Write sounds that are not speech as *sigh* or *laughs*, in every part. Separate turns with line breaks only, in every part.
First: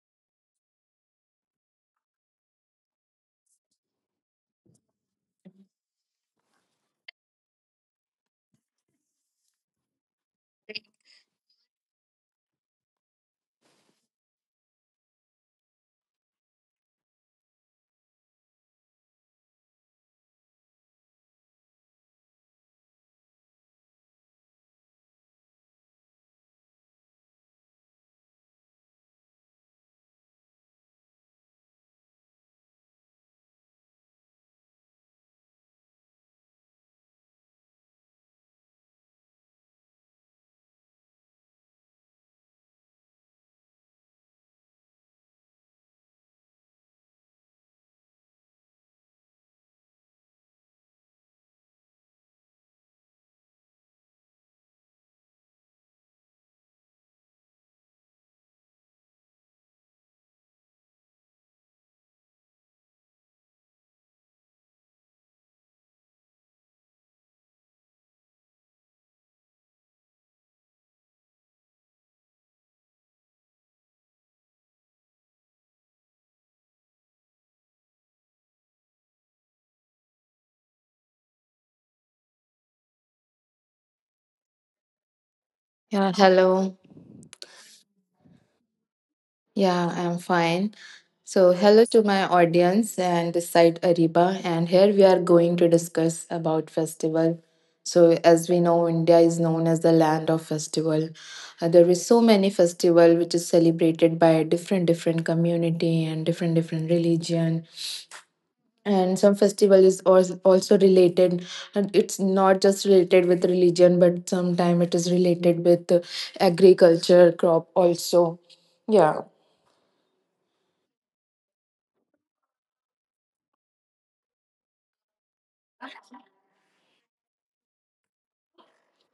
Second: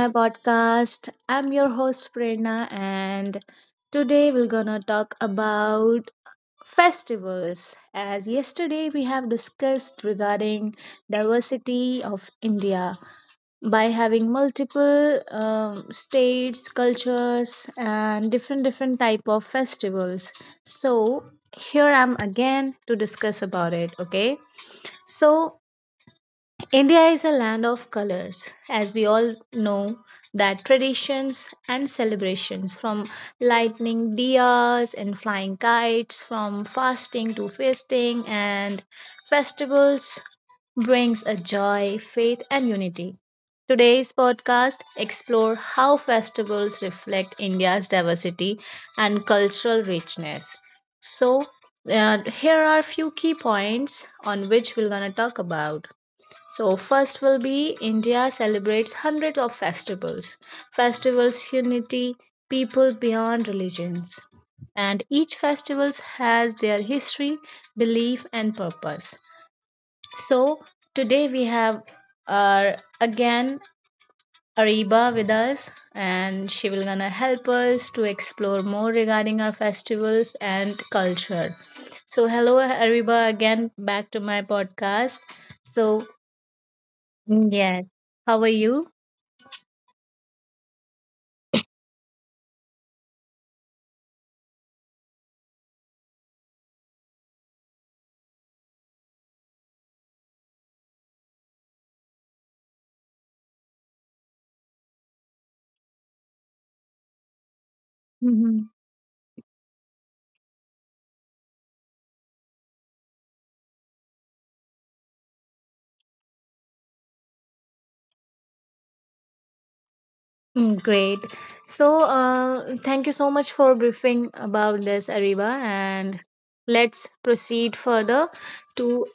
my podcast. I'm your host, Prerna, and today we're gonna talk about festivals. As yesterday we have discussed regarding diversity of India by having multiple states, cultures, and different type of festivals. So here I'm again to discuss about it. Okay, so India is a land of colors, as we all know that traditions and celebrations from lightning diyas and flying kites, from fasting to feasting and festivals brings a joy, faith and unity. Today's podcast explore how festivals reflect India's diversity and cultural richness. So, here are few key points on which we're going to talk about. So first will be India celebrates hundreds of festivals. Festivals unity people beyond religions. And each festivals has their history, belief and purpose. So today we have our again Ariba with us and she will gonna help us to explore more regarding our festivals and culture. So hello Ariba again back to my podcast. So,
Yeah, hello.
mm, yes. How are you?
Yeah, I'm fine. So, hello to my audience and this side Ariba and here we are going to discuss about festival. So, as we know, India is known as the land of festival. There is so many festival which is celebrated by different different community and different different religion
Mhm.
and some festival is also related and it's not just related with religion but sometime it is related with agriculture crop also yeah
Mm, great. So, thank you so much for briefing about this, Ariba, and let's proceed further to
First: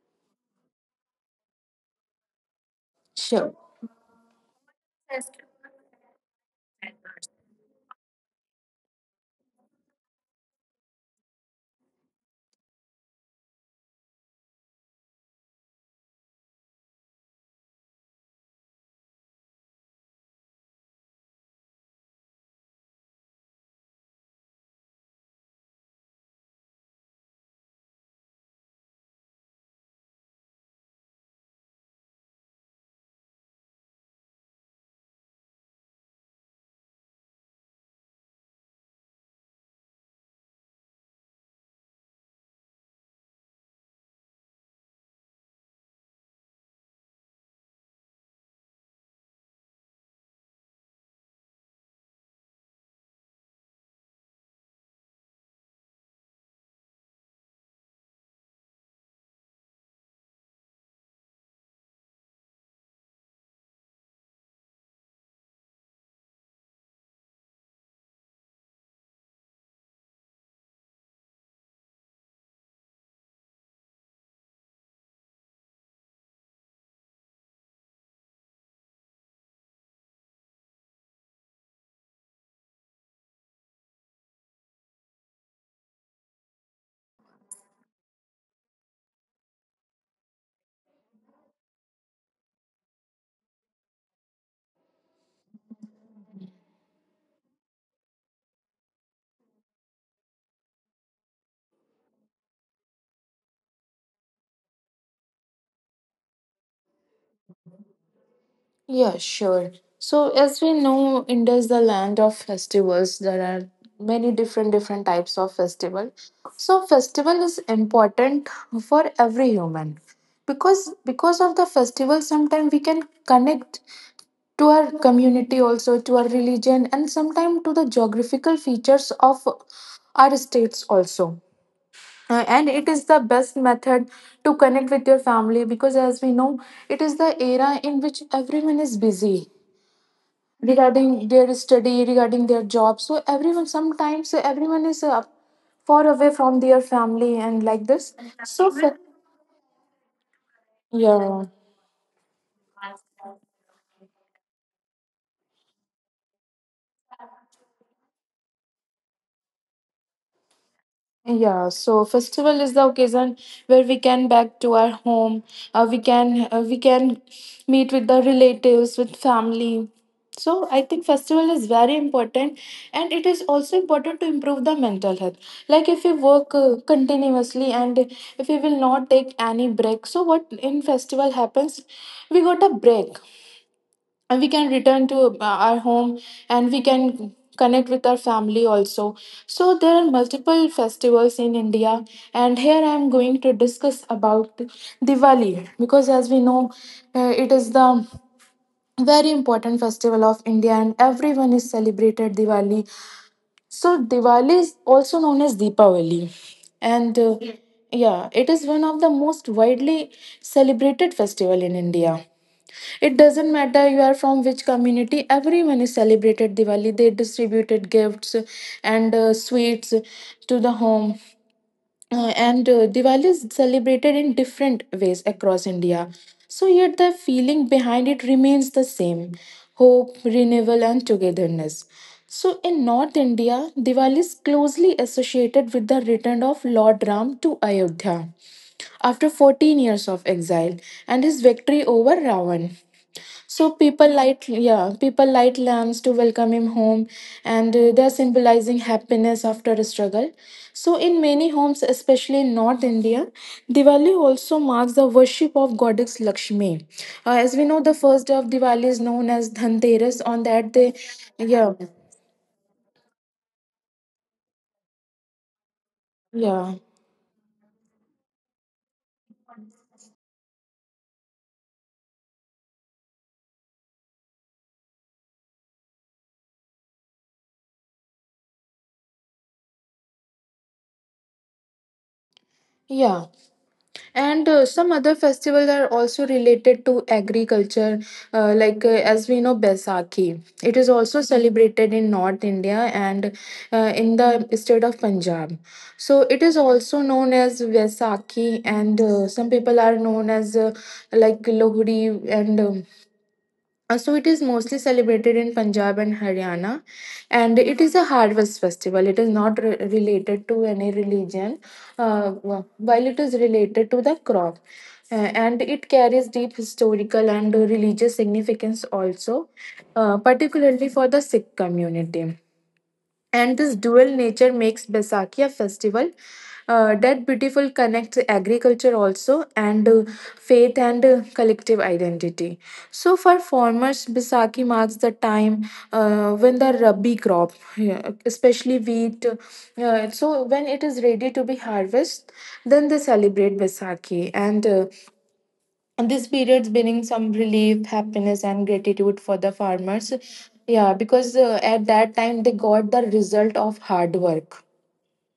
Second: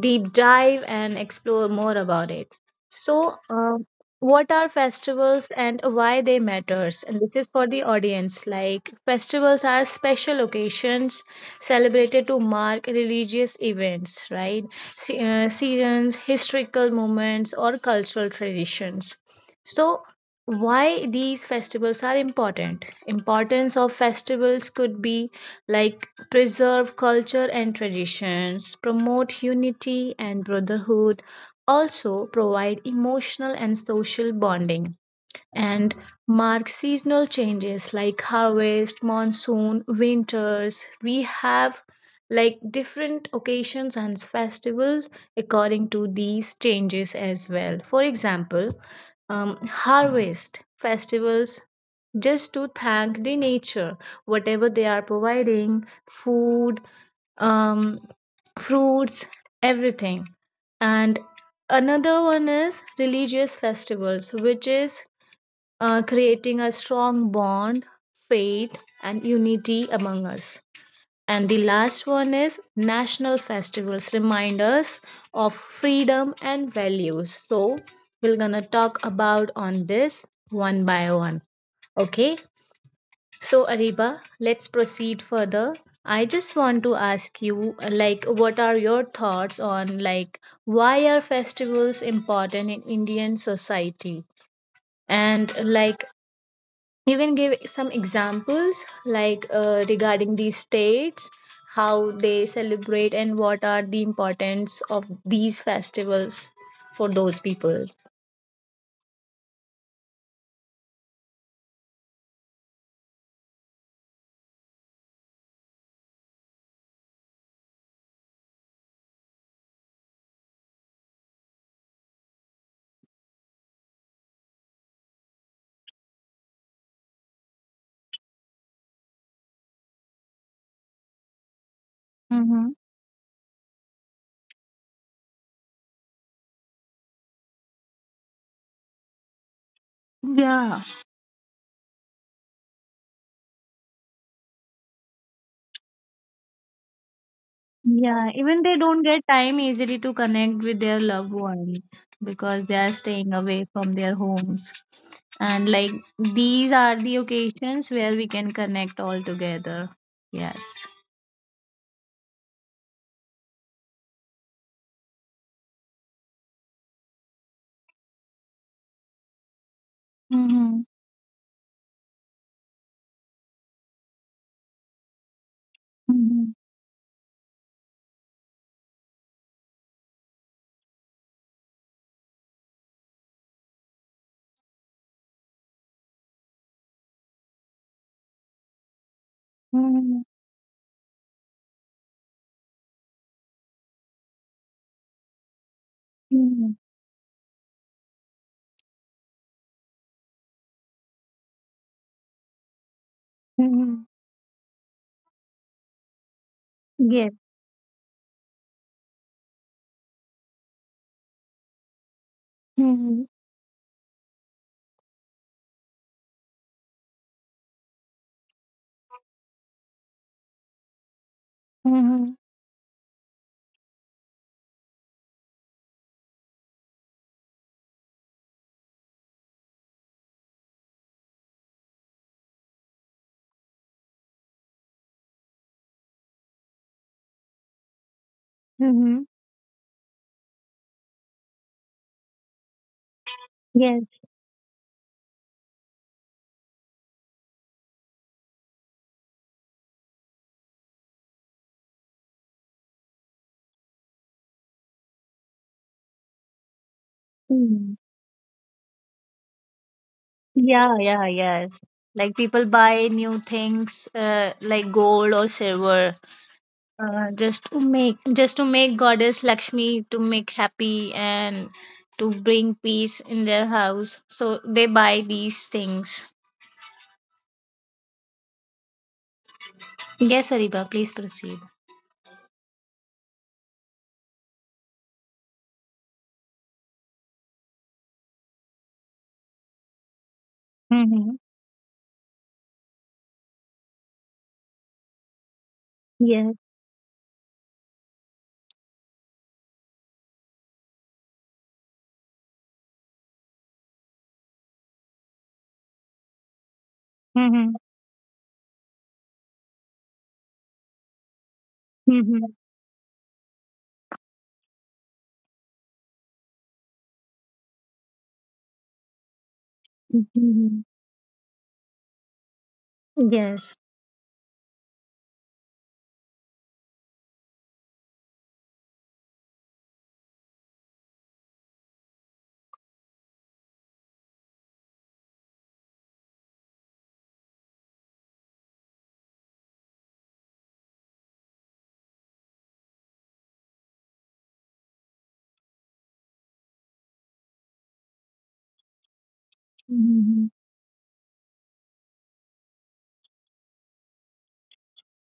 deep dive and explore more about it. So,
sure
what are festivals and why they matters? And this is for the audience. Like festivals are special occasions celebrated to mark religious events, right? Seasons, historical moments, or cultural traditions. So, why these festivals are important? Importance of festivals could be like preserve culture and traditions, promote unity and brotherhood, also provide emotional and social bonding, and mark seasonal changes like harvest, monsoon, winters. We have like different occasions and festivals according to these changes as well. For example, um, harvest festivals just to thank the nature whatever they are providing food, um fruits, everything. And another one is religious festivals which is creating a strong bond, faith and unity among us. And the last one is national festivals remind us of freedom and values, so we're gonna talk about on this one by one. Okay, so, Ariba, let's proceed further. I just want to ask you, like, what are your thoughts on, like, why are festivals important in Indian society? And, like, you can give some examples, like, regarding these states, how they celebrate, and what are the importance of these festivals for those peoples.
yeah sure so as we know India is the land of festivals. There are many different different types of festival, so festival is important for every human because of the festival. Sometimes we can connect to our community, also to our religion, and sometimes to the geographical features of our states also. Uh,
Mm-hmm.
and it is the best method to connect with your family because as we know it is the era in which everyone is busy
Yeah.
regarding their study, regarding their job. So everyone sometimes everyone is far away from their family and like this
Yeah, even
so
they don't get time easily to connect with their loved
yeah.
ones because they are staying away from their homes. And like these are the occasions where we can connect all together. Yes.
Yeah, so festival is the occasion where we can back to our home. We can meet with the relatives, with family. So I
Mhm.
think festival is very important, and it is also important to improve the mental health. Like if we
Mhm.
work continuously and if we will not take any break, so what in festival happens? We got a break and we can return to our home and we can connect with our family also. So there are
Mhm.
multiple festivals in India, and here I am going to discuss about Diwali, because as we know
Mhm.
it is the very important festival of India and everyone is celebrated Diwali. So
Mhm.
Diwali is also known as Deepavali, and
Yes.
yes. Yeah, it is one of the most widely celebrated festival in India. It
Mhm.
doesn't matter you are from which community. Everyone is celebrated Diwali. They distributed gifts and sweets to the home.
Mhm.
And Diwali is celebrated in different ways across India. So, yet the feeling behind it remains the same: hope, renewal, and togetherness. So, in North India, Diwali is closely associated with the return of Lord Ram to Ayodhya
Mhm.
after 14 years of exile and his victory over Ravan. So
Yes.
people light, yeah, people light lamps to welcome him home, and they're symbolizing happiness after a struggle. So in many homes, especially in North India, Diwali also marks the worship of goddess Lakshmi. As we know,
Mhm.
the first day of Diwali is known as Dhanteras. On that
Yeah,
day,
yeah,
yeah,
yes. Like people buy new things, like gold or silver,
yeah,
just to make goddess Lakshmi to make happy and to bring peace in their house, so they buy these things. Yes, Ariba, please proceed.
yeah. And some other festivals are also related to agriculture, as we know Baisakhi. It is also
Mm-hmm.
celebrated in North India and in the state of Punjab. So it
Yes.
is also known as Vaisakhi, and some people are known as like Lohri, and so it is mostly celebrated in Punjab and Haryana, and
Mm-hmm.
it is a harvest festival. It is not related to any religion,
Mm-hmm.
while it is related to the crop. And it carries deep historical and religious significance also,
Mm-hmm.
particularly for the Sikh community. And
Yes.
this dual nature makes Baisakhi a festival that beautiful connects agriculture also and faith and collective identity. So for farmers, Baisakhi marks the time when the rabi crop, yeah, especially wheat, so when it is ready to be harvested, then they celebrate Baisakhi, and this period brings some relief, happiness, and gratitude for the farmers.
Mm-hmm.
Yeah, because at that time they got the result of hard work.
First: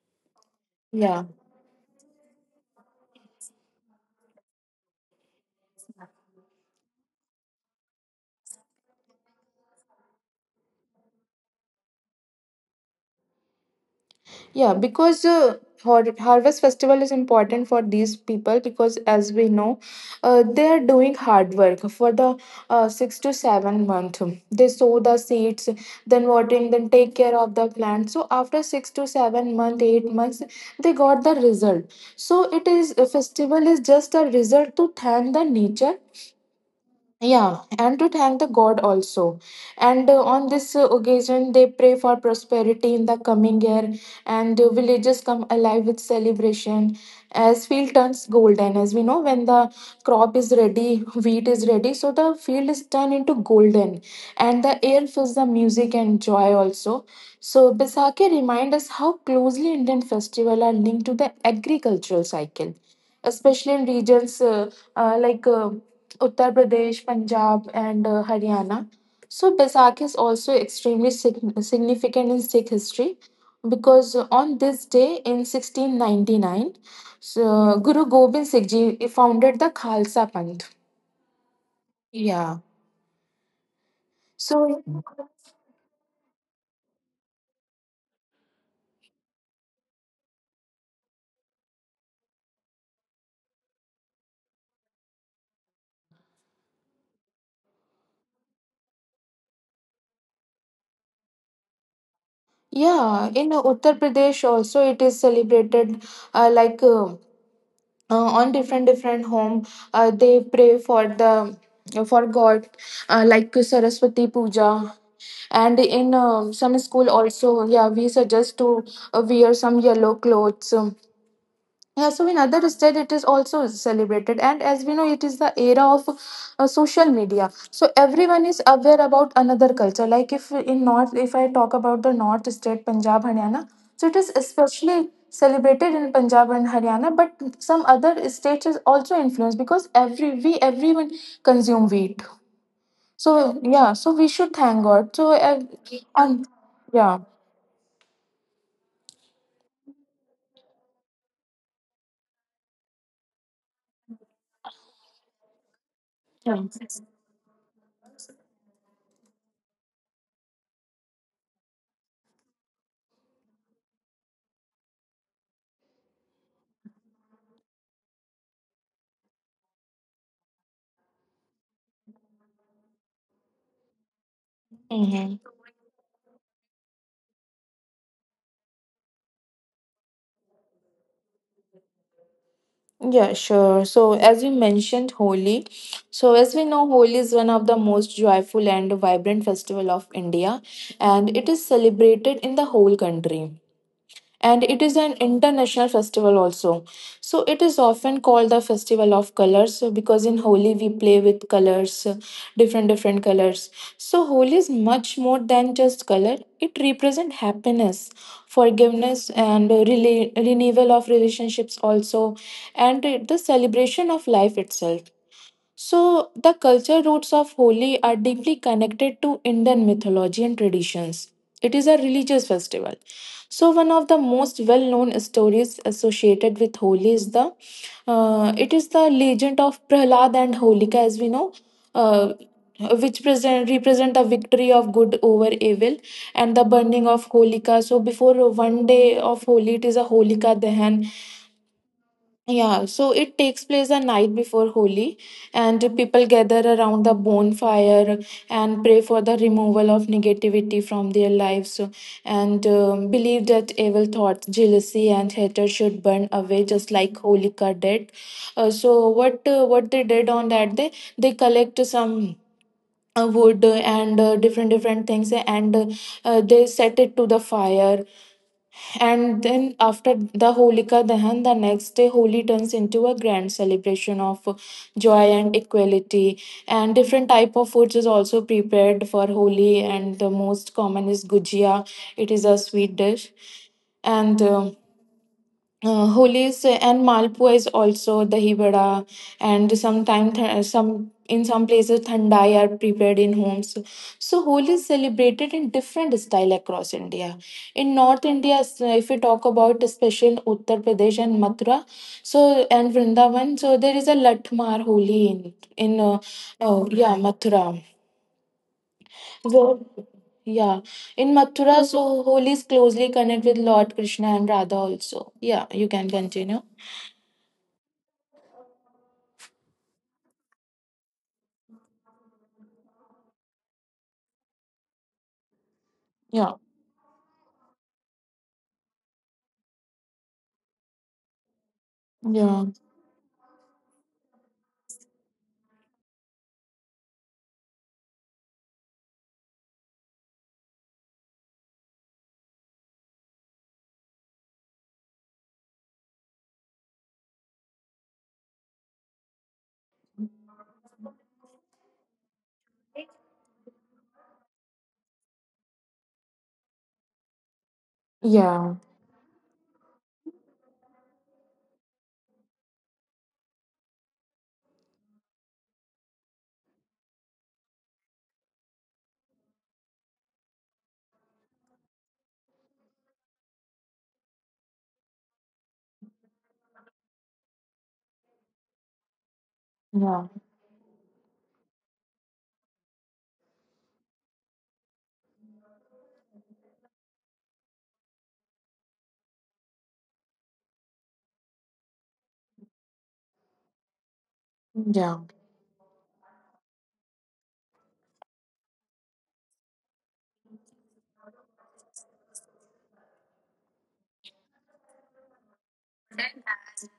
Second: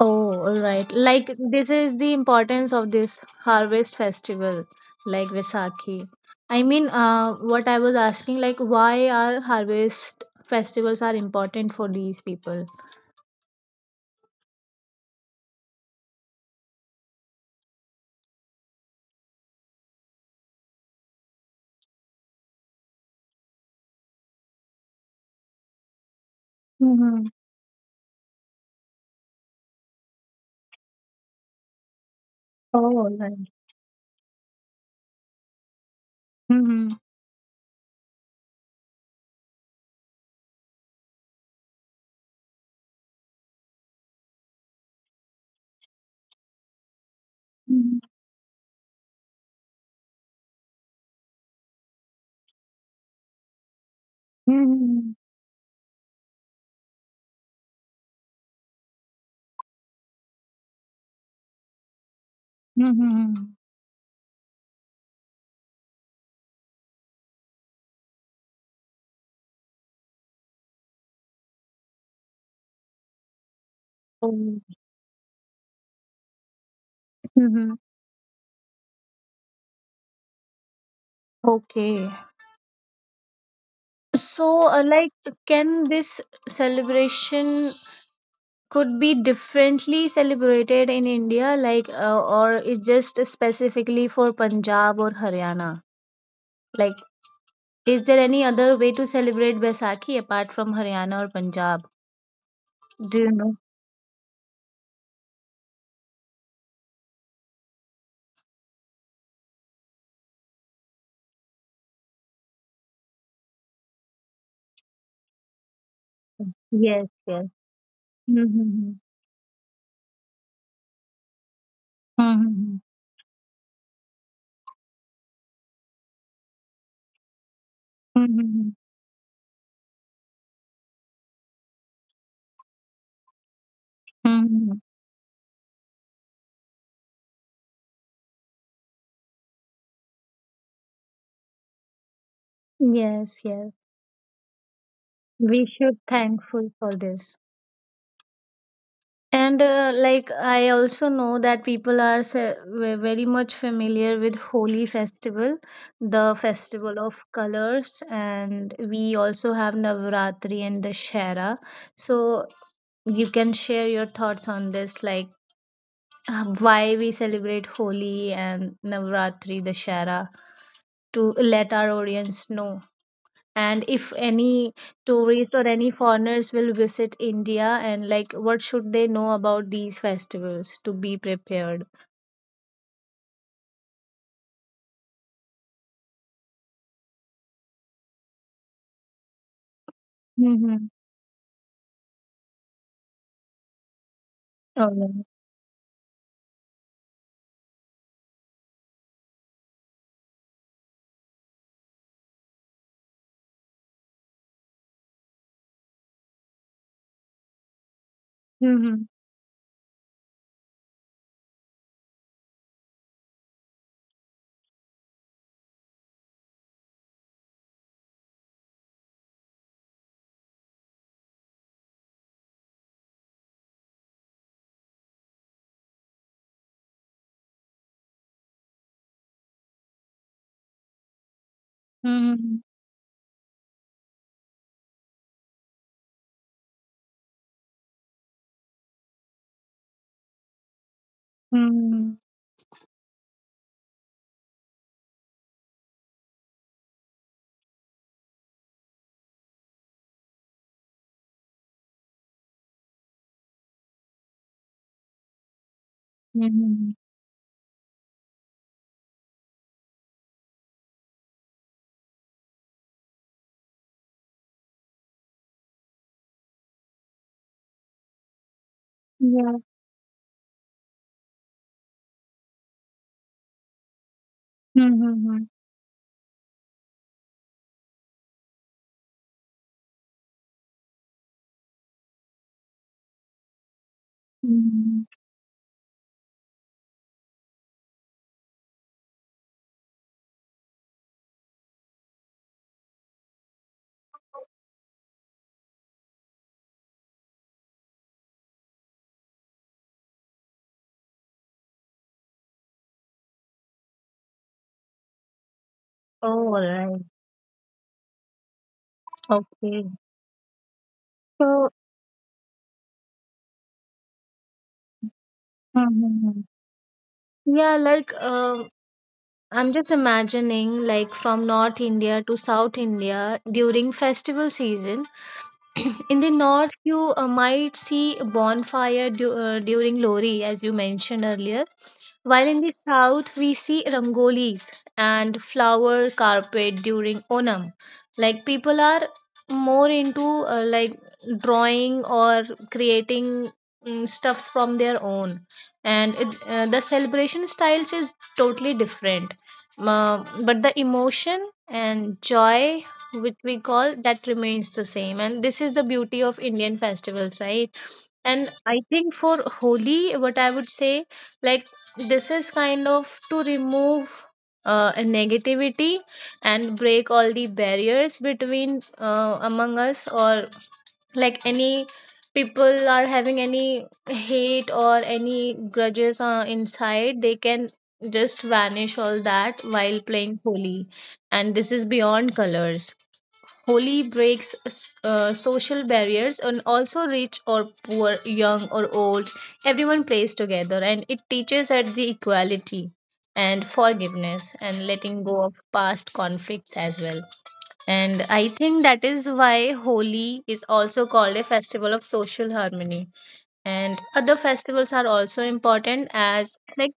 Oh, all right,
Yeah.
like this is the importance of this harvest festival like Vaisakhi. I mean, what I was asking, like, why are harvest festivals are important for these people?
Yeah, because harvest festival is important for these people because as we know, they are doing hard work for the 6 to 7 month. They sow the seeds, then watering, then take
Mhm.
care of the plant. So after 6 to 7 month, 8 months, they got the result. So it is a
Oh, nice.
festival is just a result to thank the nature,
Mhm.
yeah, and to thank the God also. And on this occasion, they pray for prosperity in the coming year, and villages come alive with celebration as field
Mhm.
turns golden. As we know, when the crop is ready, wheat is ready, so the field is turned into golden, and the air
Mhm.
fills the music and joy also. So Baisakhi remind us how closely Indian festival are linked to the agricultural cycle,
Mhm.
especially in regions like Uttar Pradesh, Punjab, and Haryana. So, Basak is also extremely significant in Sikh history because on
Oh.
this day in 1699, so
Mhm.
Guru Gobind Singh Ji founded the Khalsa Panth.
Okay.
Yeah.
So,
So,
like, can this celebration could be differently celebrated in India, like, or is just specifically for Punjab or Haryana? Like, is there any other way to celebrate Baisakhi apart from Haryana or Punjab? Do
yeah,
you
in
know?
Uttar Pradesh also it is celebrated uh, like uh, on different different home. They pray for the for God, like Saraswati Puja, and in some
Yes,
school
yes.
also, yeah, we suggest to
Mm-hmm.
wear some yellow clothes. Yeah, so in other
Mm-hmm.
state it is also celebrated, and as we know it is the era of social media, so everyone is
Mm-hmm.
aware about another culture. Like if in north, if I talk about the north state Punjab Haryana, so it is
Mm-hmm.
especially celebrated in Punjab and Haryana, but some other states is also influenced because everyone consume wheat.
Yes,
So
yes.
yeah, so we should thank God. So
We should
and
thankful for
Yeah.
this. And like, I also know that people are very much familiar with Holi festival, the
Yeah.
festival of colors, and we also have Navratri and Dashera. So you can share your thoughts on this, like, why we celebrate Holi and Navratri Dashera to let our audience know, and if any
Mm-hmm.
tourists or any foreigners will visit India, and like what should they know about these festivals to be prepared.
Yeah, sure. So, as you mentioned, Holi. So, as we know, Holi is one of the most joyful and vibrant festival of India,
Mm-hmm.
and it is celebrated in the whole country, and it is an
Alright.
international festival also. So it is often called the festival of colors, so because in Holi we play with colors, different different colors. So Holi is much more than just color. It represents happiness,
Mm-hmm.
forgiveness, and renewal of relationships also, and the celebration of life itself. So, the culture roots of Holi are deeply connected to Indian mythology and traditions. It is a religious festival. So, one of the most well-known stories associated with Holi is the legend of Prahlad and Holika, as we know, uh,
Mm-hmm.
which represent the victory of good over evil and the burning of Holika. So, before one day of Holi, it is a Holika Dahan,
Mm-hmm.
yeah, so it takes place the night before Holi, and people gather around the bonfire and pray for the removal of negativity from their lives, and believe that evil thoughts, jealousy, and hatred should burn away just
Mm-hmm.
like Holika did. So what they did on that day, they collect some. Wood and different different things, and they set it to the fire, and
Yeah.
then after the Holika Dahan, the next day Holi turns into a grand celebration of joy
Mm-hmm.
and equality. And different type of foods is also prepared for Holi. And the most common is gujia. It is a sweet dish. And
Mm-hmm.
holis and malpua is also dahi vada, and sometimes th- some in some places thandai are prepared in homes. So Holi is celebrated in different style across India. In North India, if we talk about, especially in Uttar Pradesh and Mathura, so and Vrindavan, so there is a Latmar Holi in in uh,
Oh,
oh,
alright.
yeah, Mathura. Where-
Okay.
yeah, in
So.
Mathura, so Holi is closely connected with Lord Krishna and Radha also. Yeah, you can
Mm-hmm.
continue.
Yeah, like I'm just imagining, like, from North India to South India during festival season, *clears throat* in the
Yeah,
north you might see a bonfire during Lori as you mentioned earlier, while in
yeah,
the south we see rangolis and flower carpet during Onam, like people are more into, like, drawing or creating, stuffs from their own. And the celebration styles is totally different. Uh, but the emotion and joy which we call that remains the same, and this is the beauty of Indian festivals, right? And
yeah,
I think for Holi, what I would say, like, this is kind of to remove a negativity and break all the barriers between, among us, or like any people are having any hate or any grudges, inside, they can just vanish all that while
yeah,
playing Holi. And this is beyond colors. Holi breaks social barriers, and also rich or poor, young or old. Everyone plays together and it teaches at the equality and forgiveness and
yeah,
letting go of past conflicts as well. And I think that is why Holi is also called a festival of social harmony. And other festivals are also important as like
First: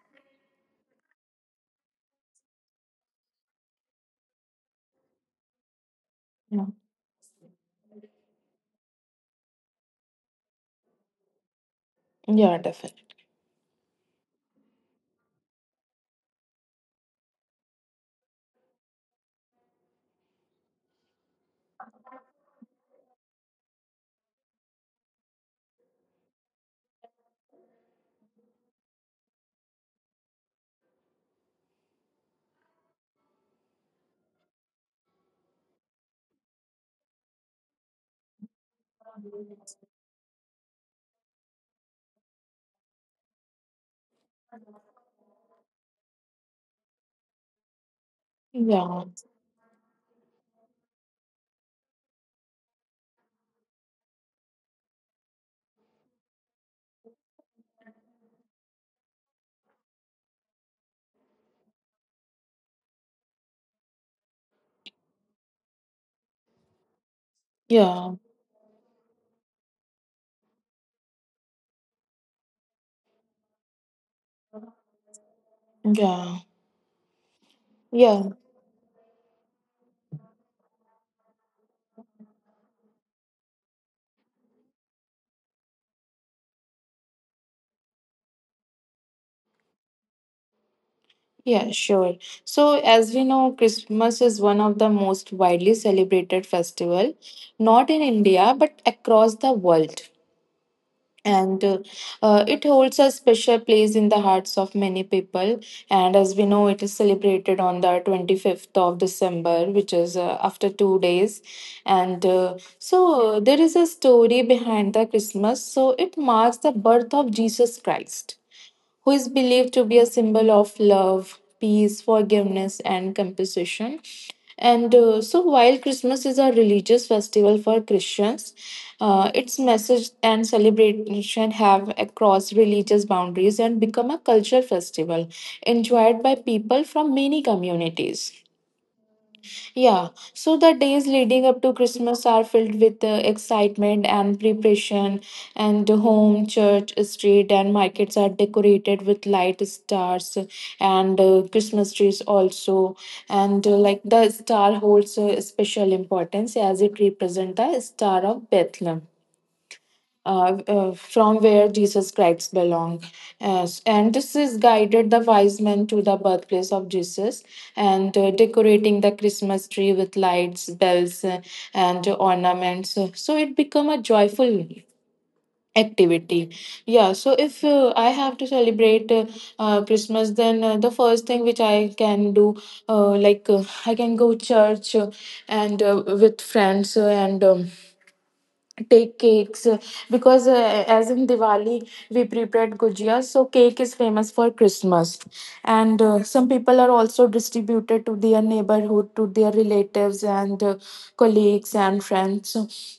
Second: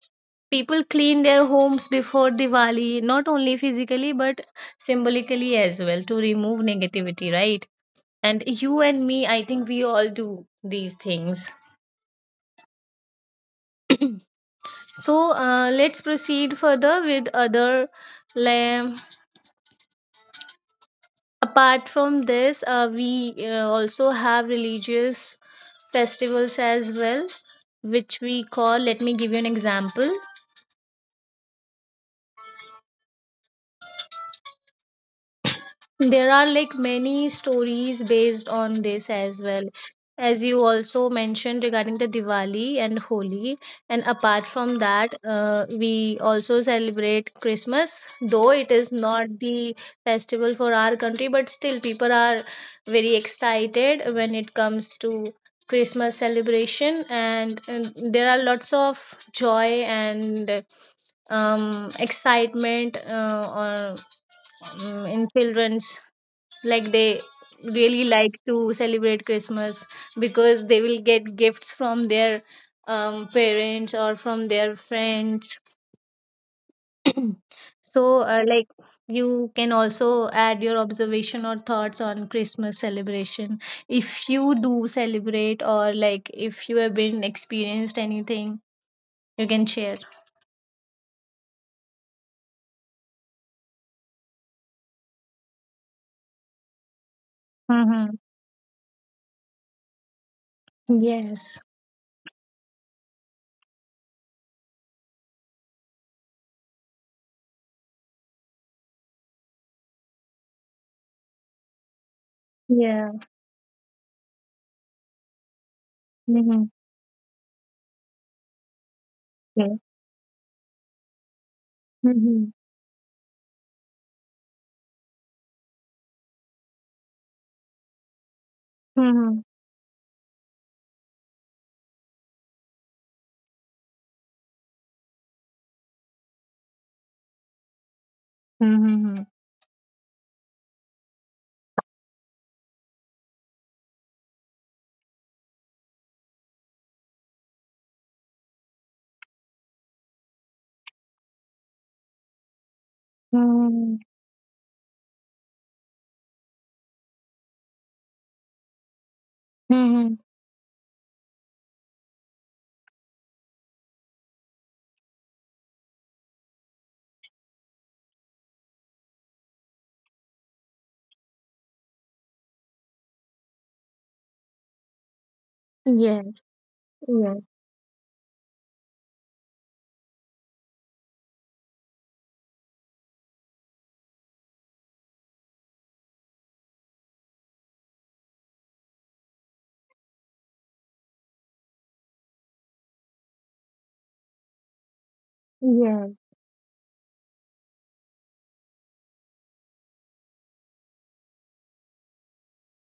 people clean their homes before Diwali, not only physically but symbolically as well to remove
yeah,
negativity, right? And you and me, I think we all do these things.
yeah, definitely.
*clears throat* So let's proceed further with other. Like, apart from this, we also have religious festivals as well, which we call. Let me give you an example. There are like many stories based on this as well, as you also mentioned regarding the Diwali and Holi. And apart from that we also celebrate Christmas, though it is
Yeah,
not the festival for our country, but still people are very excited when it comes to Christmas celebration. And there are lots of joy and excitement, or, in children's, like they really
yeah,
like to celebrate Christmas because they will get gifts from their parents or from their friends.
yeah,
*clears throat* So,
yeah,
like, you can also add your observation or thoughts on Christmas celebration, if you do celebrate, or like if you have been experienced anything, you can share.
yeah, sure. So, as we know, Christmas is one of the most widely celebrated festival, not in
Mm-hmm.
India but across the world.
Yes.
And It holds a special place in the hearts of many people, and as we know it is celebrated on the 25th of December, which is after 2 days. And so
Yeah.
There is a story behind the Christmas, so it marks
Mm-hmm.
the birth of Jesus Christ, who is
Yeah.
believed to be a symbol of love, peace,
Mm-hmm.
forgiveness, and compassion. And so, while Christmas is a religious festival for Christians,
Mm-hmm.
its message and celebration have across religious boundaries and become a cultural festival enjoyed by people from many communities.
Mm-hmm.
Yeah, so the days leading up to Christmas are filled with excitement and preparation, and the home, church, street, and markets are decorated with light stars and Christmas trees also. And
Mm-hmm.
like the star holds a special importance as it represents the Star of Bethlehem from where Jesus Christ belonged. Yes, and this is guided the wise men to the birthplace of Jesus and decorating the Christmas tree with lights, bells, and ornaments. So it become a joyful
Mm-hmm.
activity. yeah so
Yeah.
if uh, i have to celebrate Christmas, then the first thing which I can do, I can go church, and with friends, and take cakes, because as in Diwali we prepared gujiya, so cake is famous for Christmas. And
Yeah.
some people are also distributed to their neighborhood, to their relatives, and colleagues and friends.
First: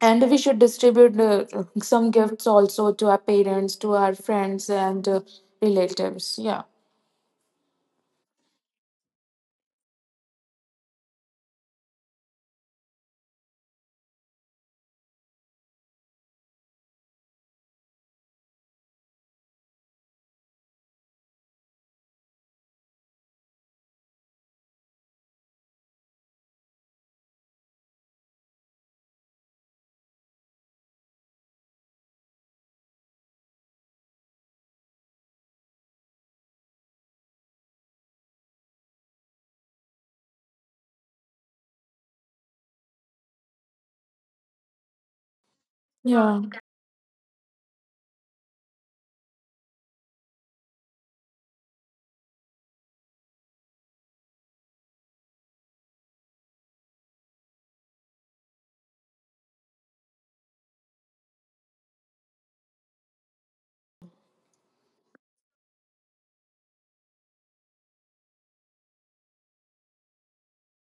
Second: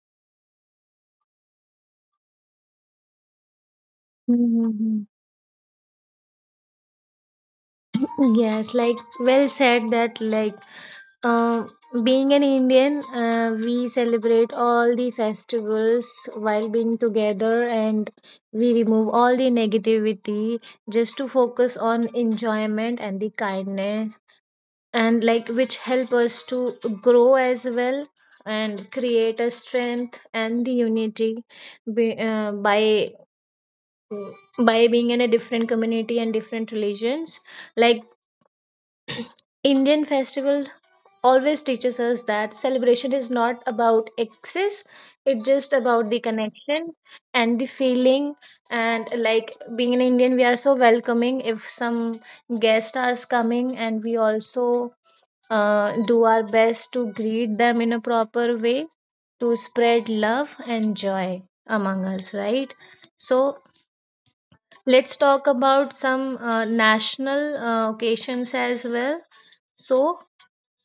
And we should distribute some gifts also to our parents, to our friends,
Mm-hmm.
and relatives. Yeah.
Yes, like well said that, like, um being an Indian, we celebrate all the festivals while being together, and we remove all the negativity just to focus on enjoyment and the kindness, and like which help us to grow as well, and create a strength and the unity be, by Mm. by being in a different community and different religions. Like Indian festival always teaches us that celebration is not about excess, it's just about the
Yeah.
connection and the feeling. And like being an Indian, we are so welcoming if some guest are coming, and we also do our best to greet them in a proper way to spread love and joy among us, right? So let's talk about some national occasions as well. So,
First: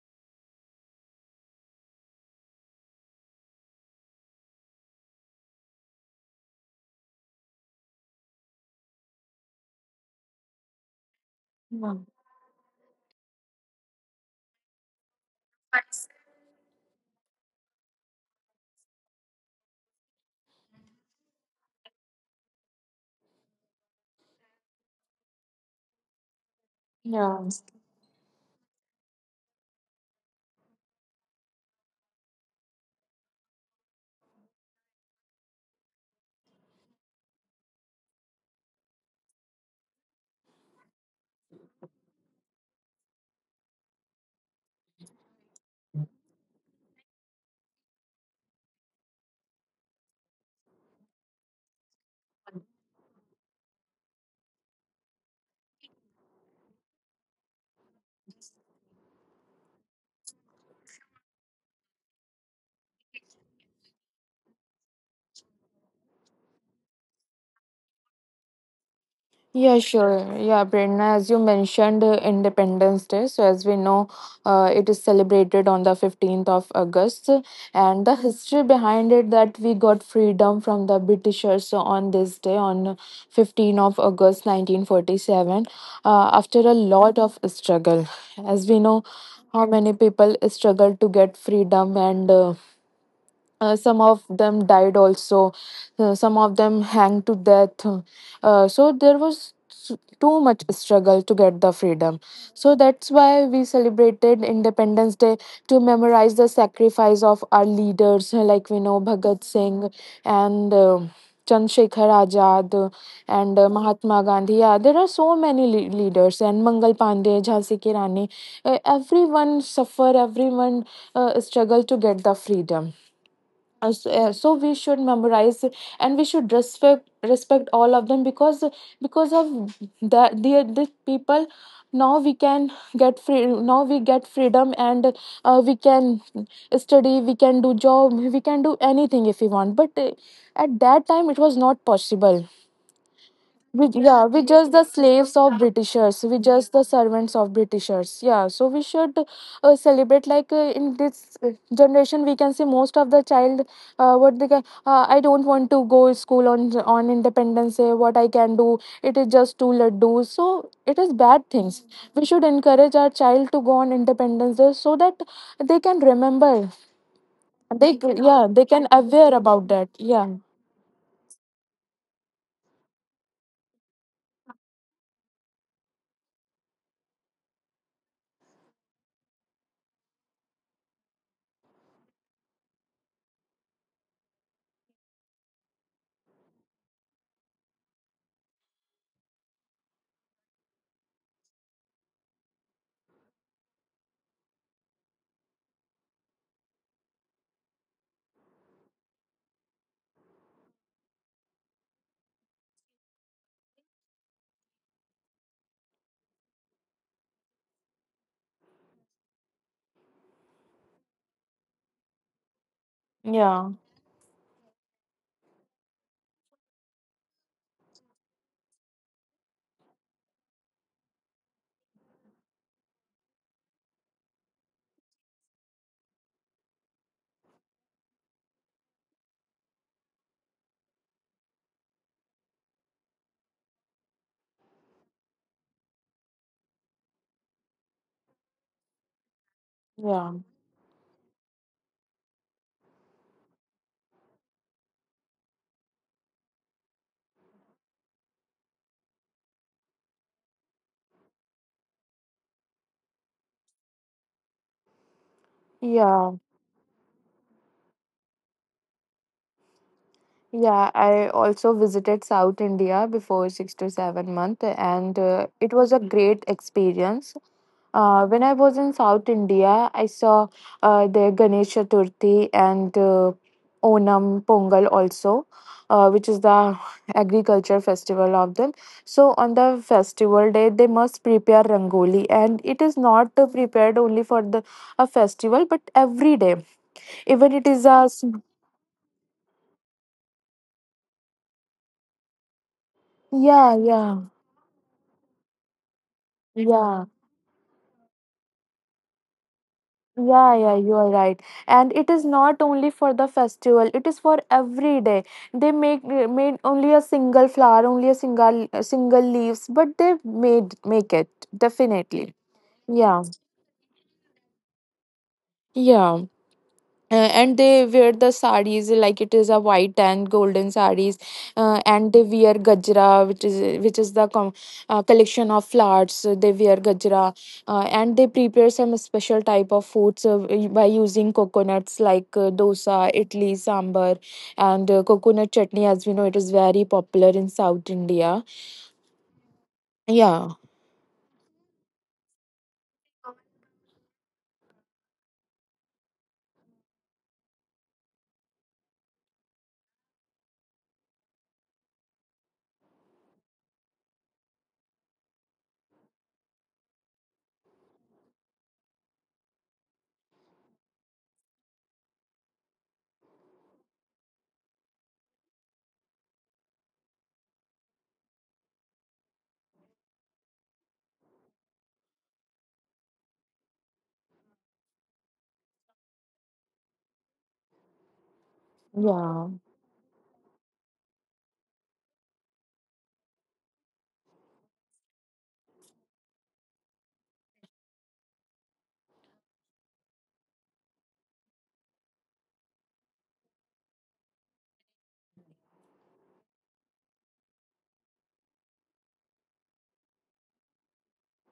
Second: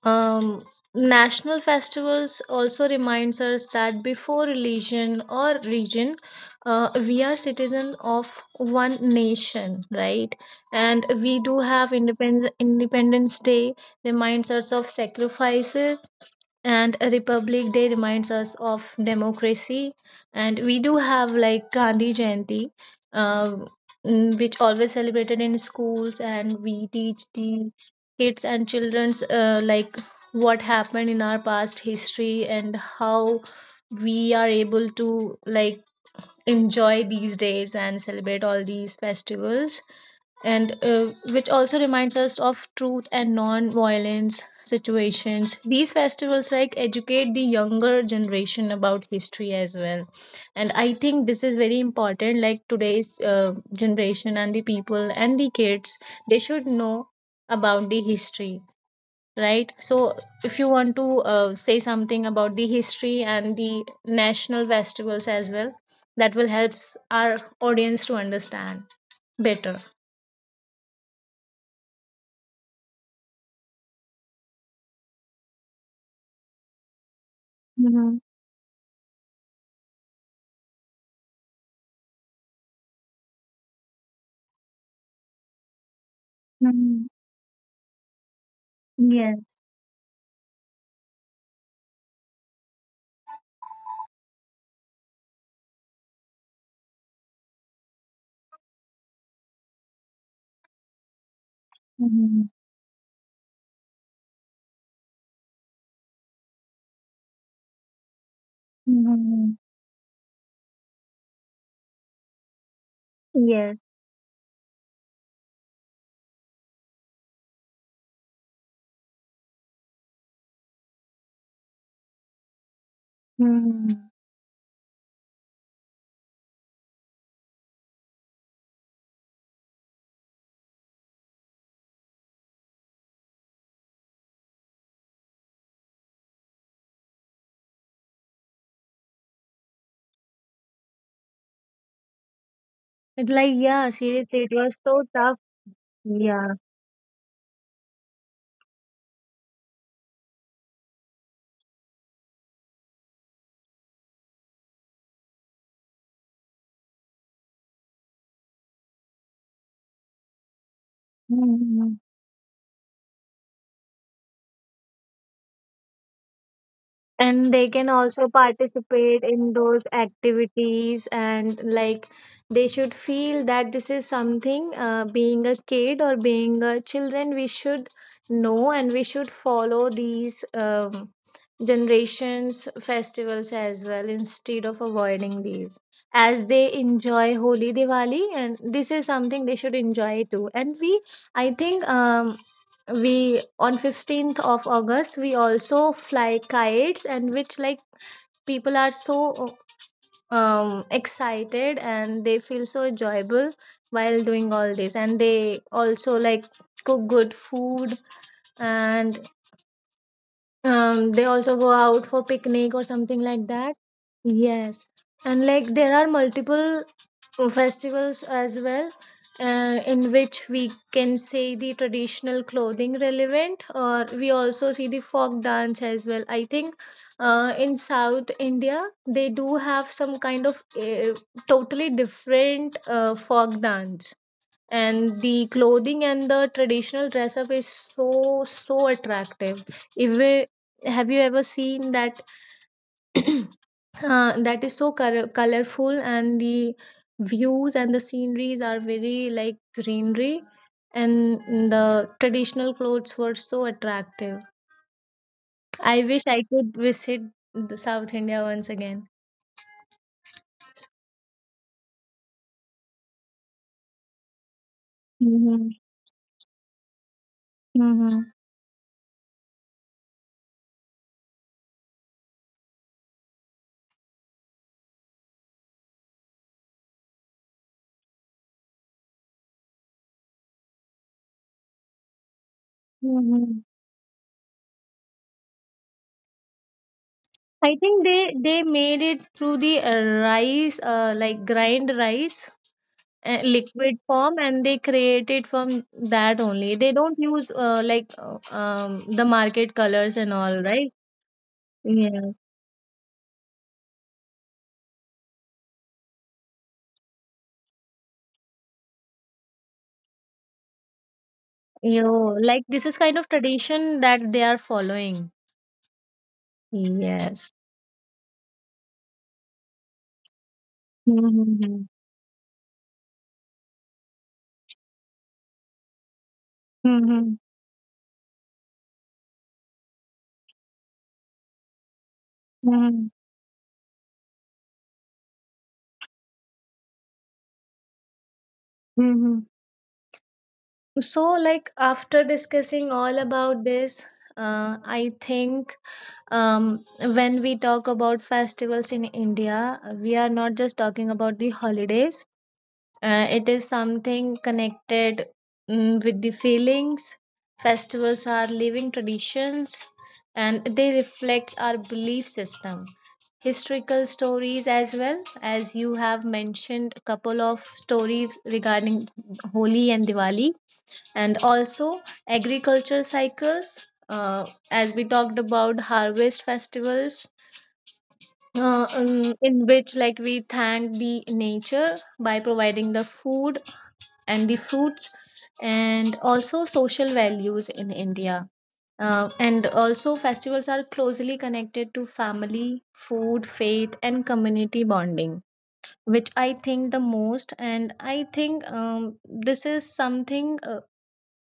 um, national festivals also reminds us that before religion or region, we are citizens of one nation, right? And we do have
Yeah.
Independence Day reminds us of sacrifices, and a Republic Day reminds us of democracy, and we do have like Gandhi Jayanti, uh, which always celebrated in schools, and we teach
Yeah.
the kids and children's, like, what happened in our past history and how we are able to like enjoy these days and celebrate all these festivals. And which also reminds us of truth and non-violence situations. These festivals like educate the younger generation about history as well, and I think this is very important, like today's generation and the people and the kids, they should know about the history, right? So if you want to say something about the history and the national festivals as well, that will help our audience to understand
Yeah,
better.
sure. Yeah, Prerna, as you mentioned, Independence Day. So, as we know, it is celebrated on the 15th of August. And the history behind it that we got freedom from the Britishers on this day, on 15th of August 1947, after a
Mhm.
lot of struggle. As we know,
Yes.
how many people struggled to get freedom, and some of them died also. Some of them hanged to death. So there was too much struggle to get the freedom.
Mhm.
So that's why we celebrated Independence Day, to memorize the sacrifice of our leaders, like we know Bhagat
Mhm.
Singh and Chandrasekhar Azad and
Yes.
Mahatma Gandhi. Yeah, there are so many leaders, and Mangal Pandey, Jhansi Ki Rani. Everyone suffer, everyone struggle to get the freedom. uh, so,
Mhm.
uh, so we should memorize, and we should respect all of them, because of the people, now we can get free, now we get freedom, and we can study, we can do job, we can do anything if we want, but at that time it was not possible.
It's like, yeah,
Yeah,
seriously,
we
it
just
was
the
so tough.
slaves of Britishers. We
Yeah.
just the servants of Britishers. Yeah, so we should celebrate. Like in this generation we can see most of the child, what they can. I don't want to go school on Independence Day. What I can do, it is just to let do. So it is bad things.
Mhm.
We should encourage our child to go on Independence Day so that they can remember.
And they can
They,
also
yeah, they can
participate
aware
in
about
those
that. Yeah.
activities. And like, they should feel that this is something, being a kid or being a children, we should know and we should follow these generations festivals as well instead of avoiding these as they enjoy Holi, Diwali. And this is something they should enjoy too. And we I think we on 15th of August we also fly kites, and which like people are so, um, excited and they feel so enjoyable while doing all this. And they also like cook good food and, um, they also go out for picnic or something like
Yeah.
that. Yes. And like there are multiple festivals as well, in which we can say the traditional clothing relevant, or we also see the folk dance as well. I think in South India they do have some kind of totally different folk dance, and the clothing and the traditional dress up is so, so attractive. If
Yeah.
we, have you ever seen that? That is so colorful, and the views and the sceneries are very like greenery, and the traditional clothes were so attractive. I wish
Yeah.
I could visit the South India once again.
Yeah, I also visited South India before 6 to 7 months, and
Hmm.
it was a great experience.
Hmm.
When I was in South India, I saw the Ganesh Chaturthi and Onam Pongal also, which is the agriculture festival of them. So on the festival day, they must prepare rangoli, and it is not
Hmm.
prepared only for the a festival, but every day. Even it
I
is a
think they made it through the rice, like grind rice
yeah,
liquid
yeah,
form, and they create it from that only. They
yeah.
don't use, like, the market colors and
Yeah,
all,
yeah,
right?
you are right. And it is
Yeah.
not only for the festival, it is for every day. They make made only a single flower, only a single leaves, but they made make it definitely.
You, like, this is kind
Yeah.
of tradition that they are following.
Yeah. Uh,
Yes.
and they wear the sarees, like it is a white and golden sarees.
Mm-hmm.
And they wear gajra, which is which is the com- collection of flowers. So they wear
Mm-hmm.
gajra and they prepare some special type of foods, by using coconuts, like
Mm-hmm.
dosa, idli, sambar, and coconut chutney, as we know it is very popular in South India.
Mm-hmm.
Yeah.
So, like, after discussing all about this, I think, um, when we talk about festivals in India, we are not just talking about the holidays. It is something connected, mm, with the feelings. Festivals are living traditions, and they reflect our belief system. Historical stories, as well as you have mentioned a couple of stories regarding Holi and Diwali, and also agriculture cycles, uh, as we talked about harvest festivals,
Yeah.
in which like we thank the nature by providing the food and the fruits, and also social values in India. And also, festivals are closely connected to family, food, faith, and community bonding, which I think the most. And I think, this is something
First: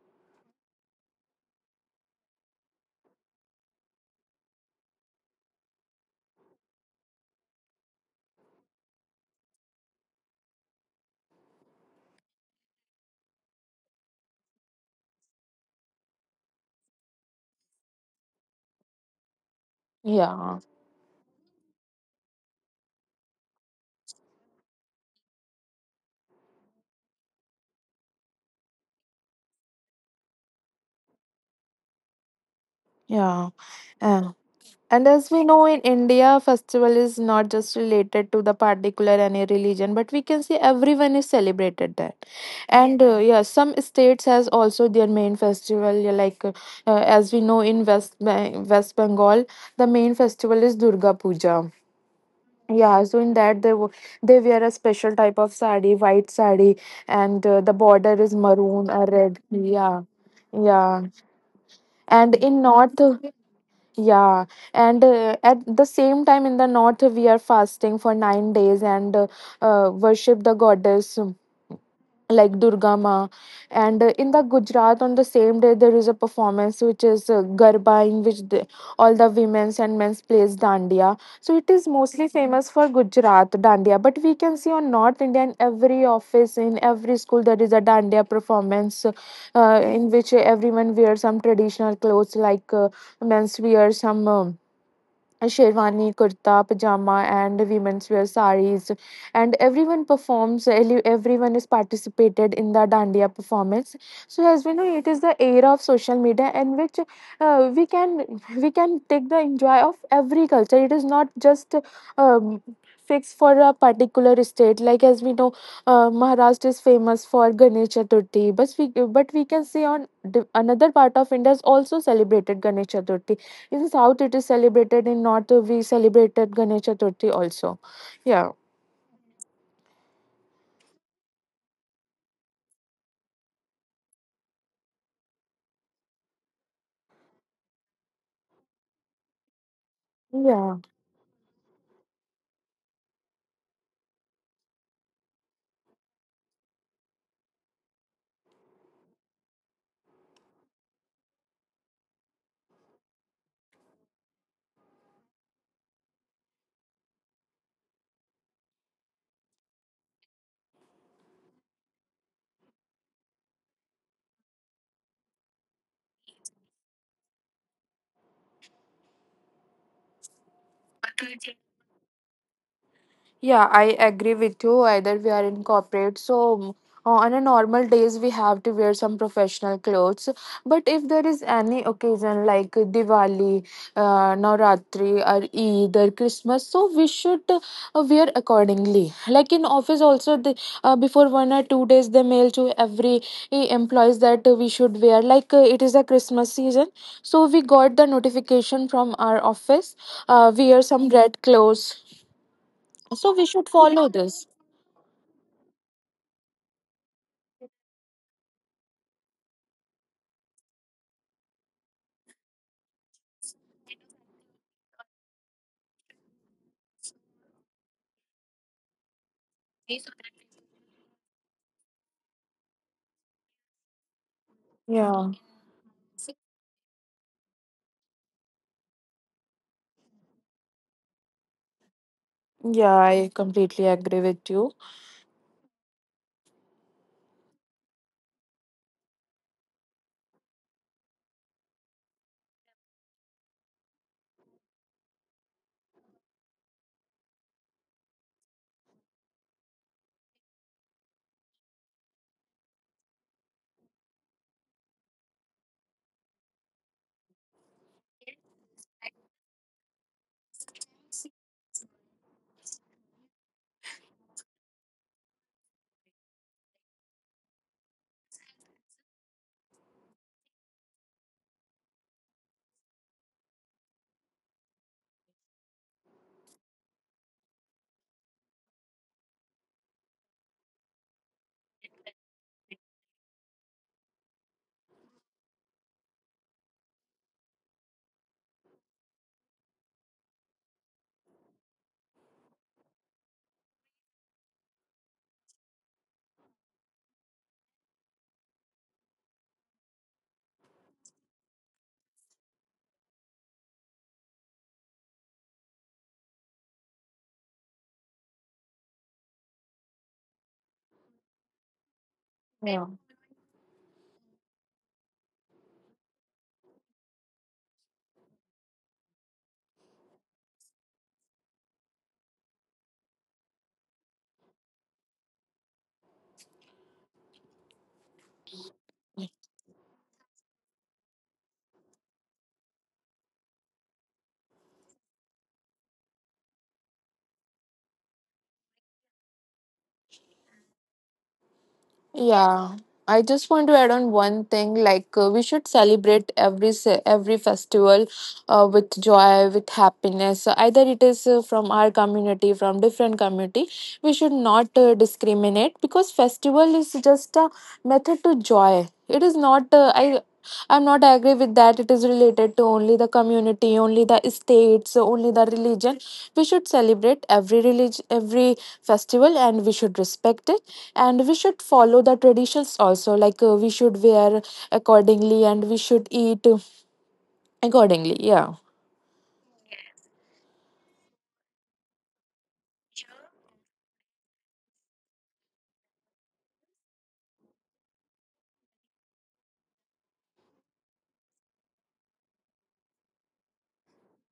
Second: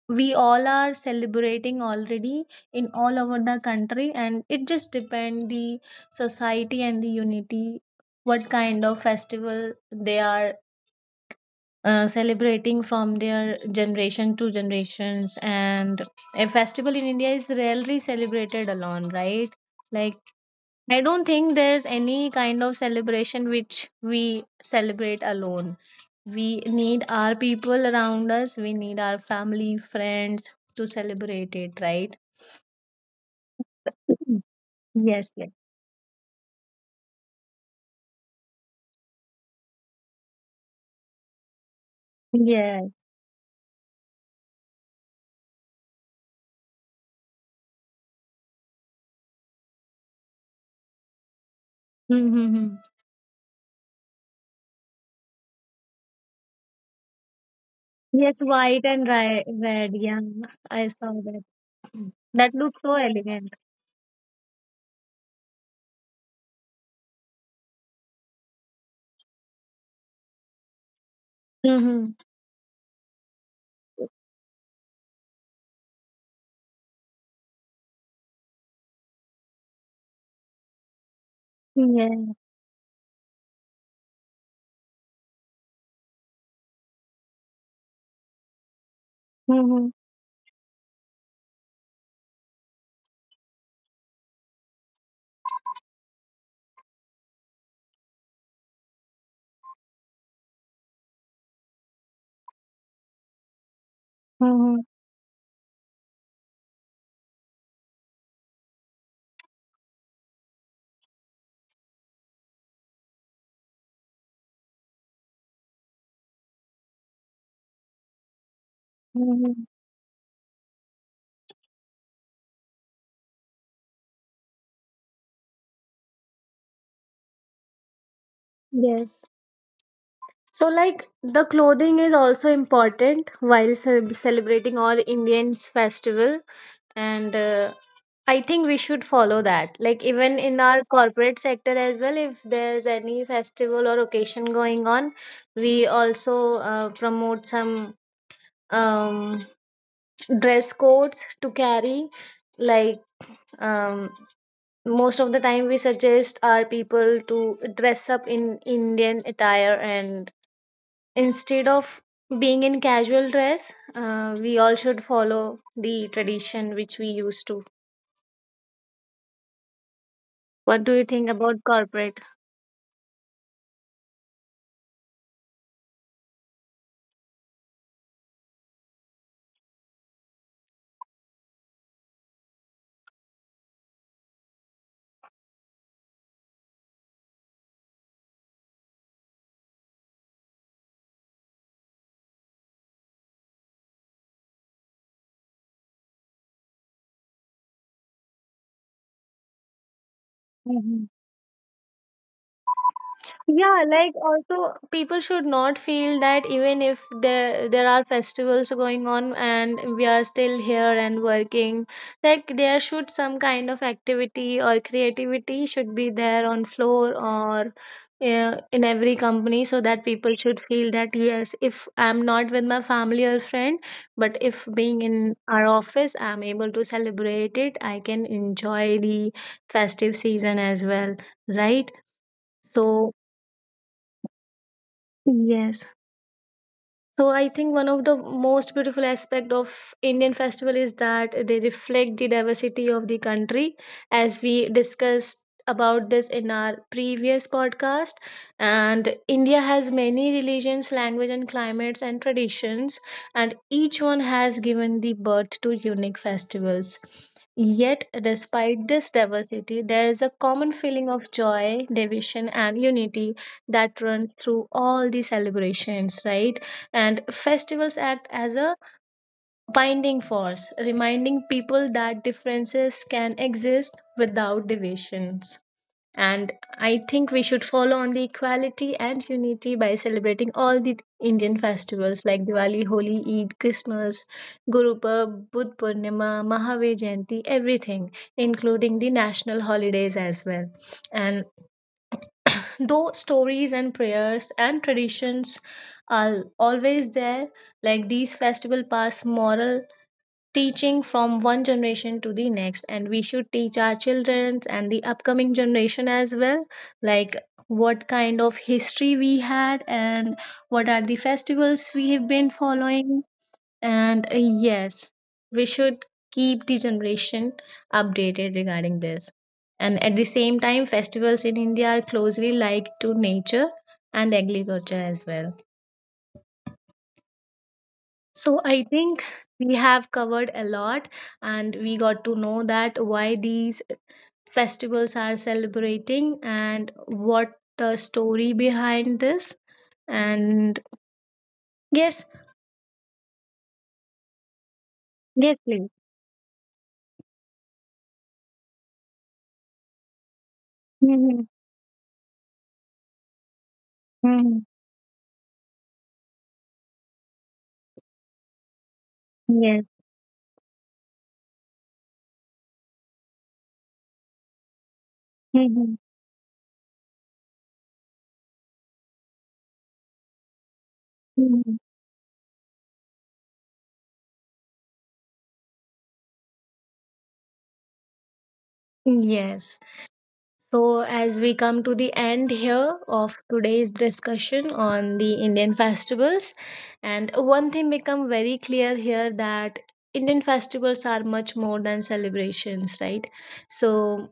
we all are celebrating already in all over the country, and it just depend the society and the unity what kind of festival they are celebrating from their generation to generations. And a festival in India is rarely celebrated alone, right? Like,
Yeah.
I don't think there's any kind of celebration which we celebrate alone. We need our people around us, we need our family, friends to celebrate it, right?
Yeah. Uh,
Mhm.
and as
Yes,
we
yes.
know in India, festival is not just related to the particular any religion, but we can see everyone is celebrated there.
*laughs* Yeah.
And yeah, some states has also their main festival. Yeah. Like as we know, in West Bengal, the main festival is Durga Puja.
Mm-hmm.
Yeah, so in that they they wear a special type of sari, white sari, and the border is
Yes, white
maroon or
and
red.
red,
Yeah,
yeah. I
yeah.
saw that.
And
That
in
looks so
north,
elegant.
yeah, and at the same time in the north, we are fasting for 9 days, and worship the goddess
Mm-hmm.
like Durga Ma. And in the Gujarat, on the same day, there is a performance which is Garba, in which the, all the women's and men's plays Dandiya. So it is mostly
Yeah.
famous for Gujarat Dandiya. But we can see on North India, in every office, in every school, there is a Dandiya performance,
Mm-hmm.
in which everyone wears some traditional clothes, like men's wear some sherwani, kurta, pajama, and women's wear saris. And everyone performs, everyone is participated in the Dandiya performance. So as we
Mm-hmm.
know, it is the era of social media, in which uh, we can we can take the enjoy of every culture. It is not just um, fixed for a particular state. Like as we know, Maharashtra is famous for Ganesh Chaturthi, but we can
Mm-hmm.
see on another part of India is also celebrated Ganesh Chaturthi. In South, it is celebrated. In North, we celebrated Ganesh Chaturthi also. Yeah.
Yes. So, like, the clothing is also important while celebrating all Indians' festival, and I think we should follow that. Like, even in
Yeah.
our corporate sector as well, if there's any festival or occasion going on, we also promote some, um, dress codes to carry, like, um, most of the time we suggest our people to dress up in Indian attire, and instead of being in casual dress, we all should follow the tradition which we used to. What do you think about corporate?
Yeah, I agree with you. Either we are in corporate, so on a normal days we have to wear some professional clothes. But if there is any occasion like Diwali, Navratri, or Eid, or Christmas, so we should wear accordingly. Like in office also, the, before 1 or 2 days they mail to every employees that we should wear. Like it is a Christmas season, so we got the notification from our office. Wear some red clothes, so we should
Yeah,
follow
like,
this.
also people should not feel that even if there are festivals going on and we are still here and working, like there should some kind of activity or creativity should be there on floor, or in every company, so that people should feel that yes, if I'm not with my family or friend, but if being
Yeah,
in our office, I'm able to celebrate it. I can enjoy the festive season as well, right?
yeah,
So,
I completely agree with you.
yes, so I think one of the most beautiful aspect of Indian festival is that they reflect the diversity of the country, as we discussed about this in our previous podcast. And India has many religions, language, and climates, and traditions, and each one has given the birth to unique festivals. Yet, despite this diversity, there is a common feeling of joy, division, and unity that runs through all the celebrations, right? And festivals act as a binding force, reminding people that differences can exist without divisions. And I think we should follow on the equality and unity by celebrating all the Indian festivals like Diwali, Holi, Eid, Christmas, Guru Purb, Budh Purnima, Mahavir Jayanti, everything, including the national holidays as well. And though stories and prayers and traditions are always there, like these festival pass moral teaching from one generation to the next, and we should teach our children and the upcoming generation as well, like what kind of history we had, and what are the festivals we have been
Yeah.
following. And yes, we should keep the generation updated regarding this. And at the same time, festivals in India are closely linked to nature and agriculture as well. So I think we have covered a lot, and we got to know that why these festivals are celebrating and what the story behind this. And yes.
Yeah, I just want to add on one thing. Like we
Yes,
should
please.
celebrate every festival with joy, with happiness. Either it is
Mm-hmm.
from our community, from different community. We should not discriminate, because festival is just a method to joy. It is not
Yes.
I'm not agree with that, it is related to only the community, only the states, only the
Mm-hmm.
religion. We should celebrate every religion, every festival, and we should respect it, and we should follow the traditions also, like we should wear accordingly, and we should eat accordingly. Yeah.
Yes. So, as we come to the end here of today's discussion on the Indian festivals, and one thing become very clear here that Indian festivals are much more than celebrations, right? So,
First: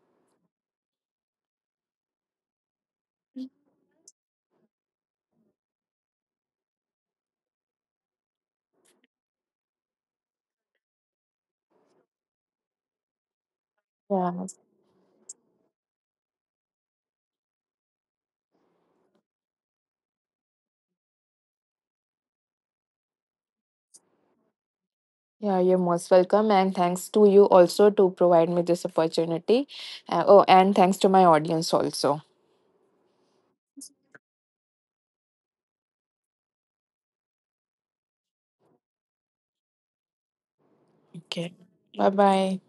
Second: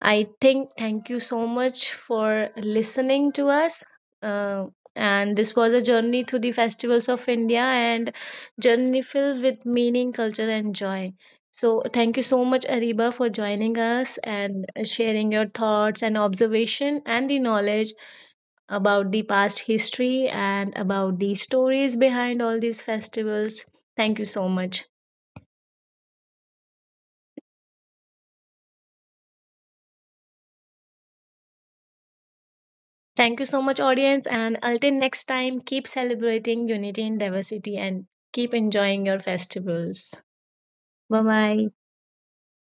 I think thank you so much for listening to us. Uh, and this was a journey through the festivals of India, and journey filled with meaning, culture, and joy. So thank you so much, Ariba, for joining us
Yeah.
and sharing your thoughts and observation and the knowledge about the past history and about the stories behind all these festivals. Thank you so much.
Yeah, you're most welcome, and thanks to you also to provide me this opportunity. Oh and thanks to my audience also.
Thank you so much, audience. And until next time, keep celebrating unity and diversity, and keep enjoying your festivals. Bye bye.
Bye bye.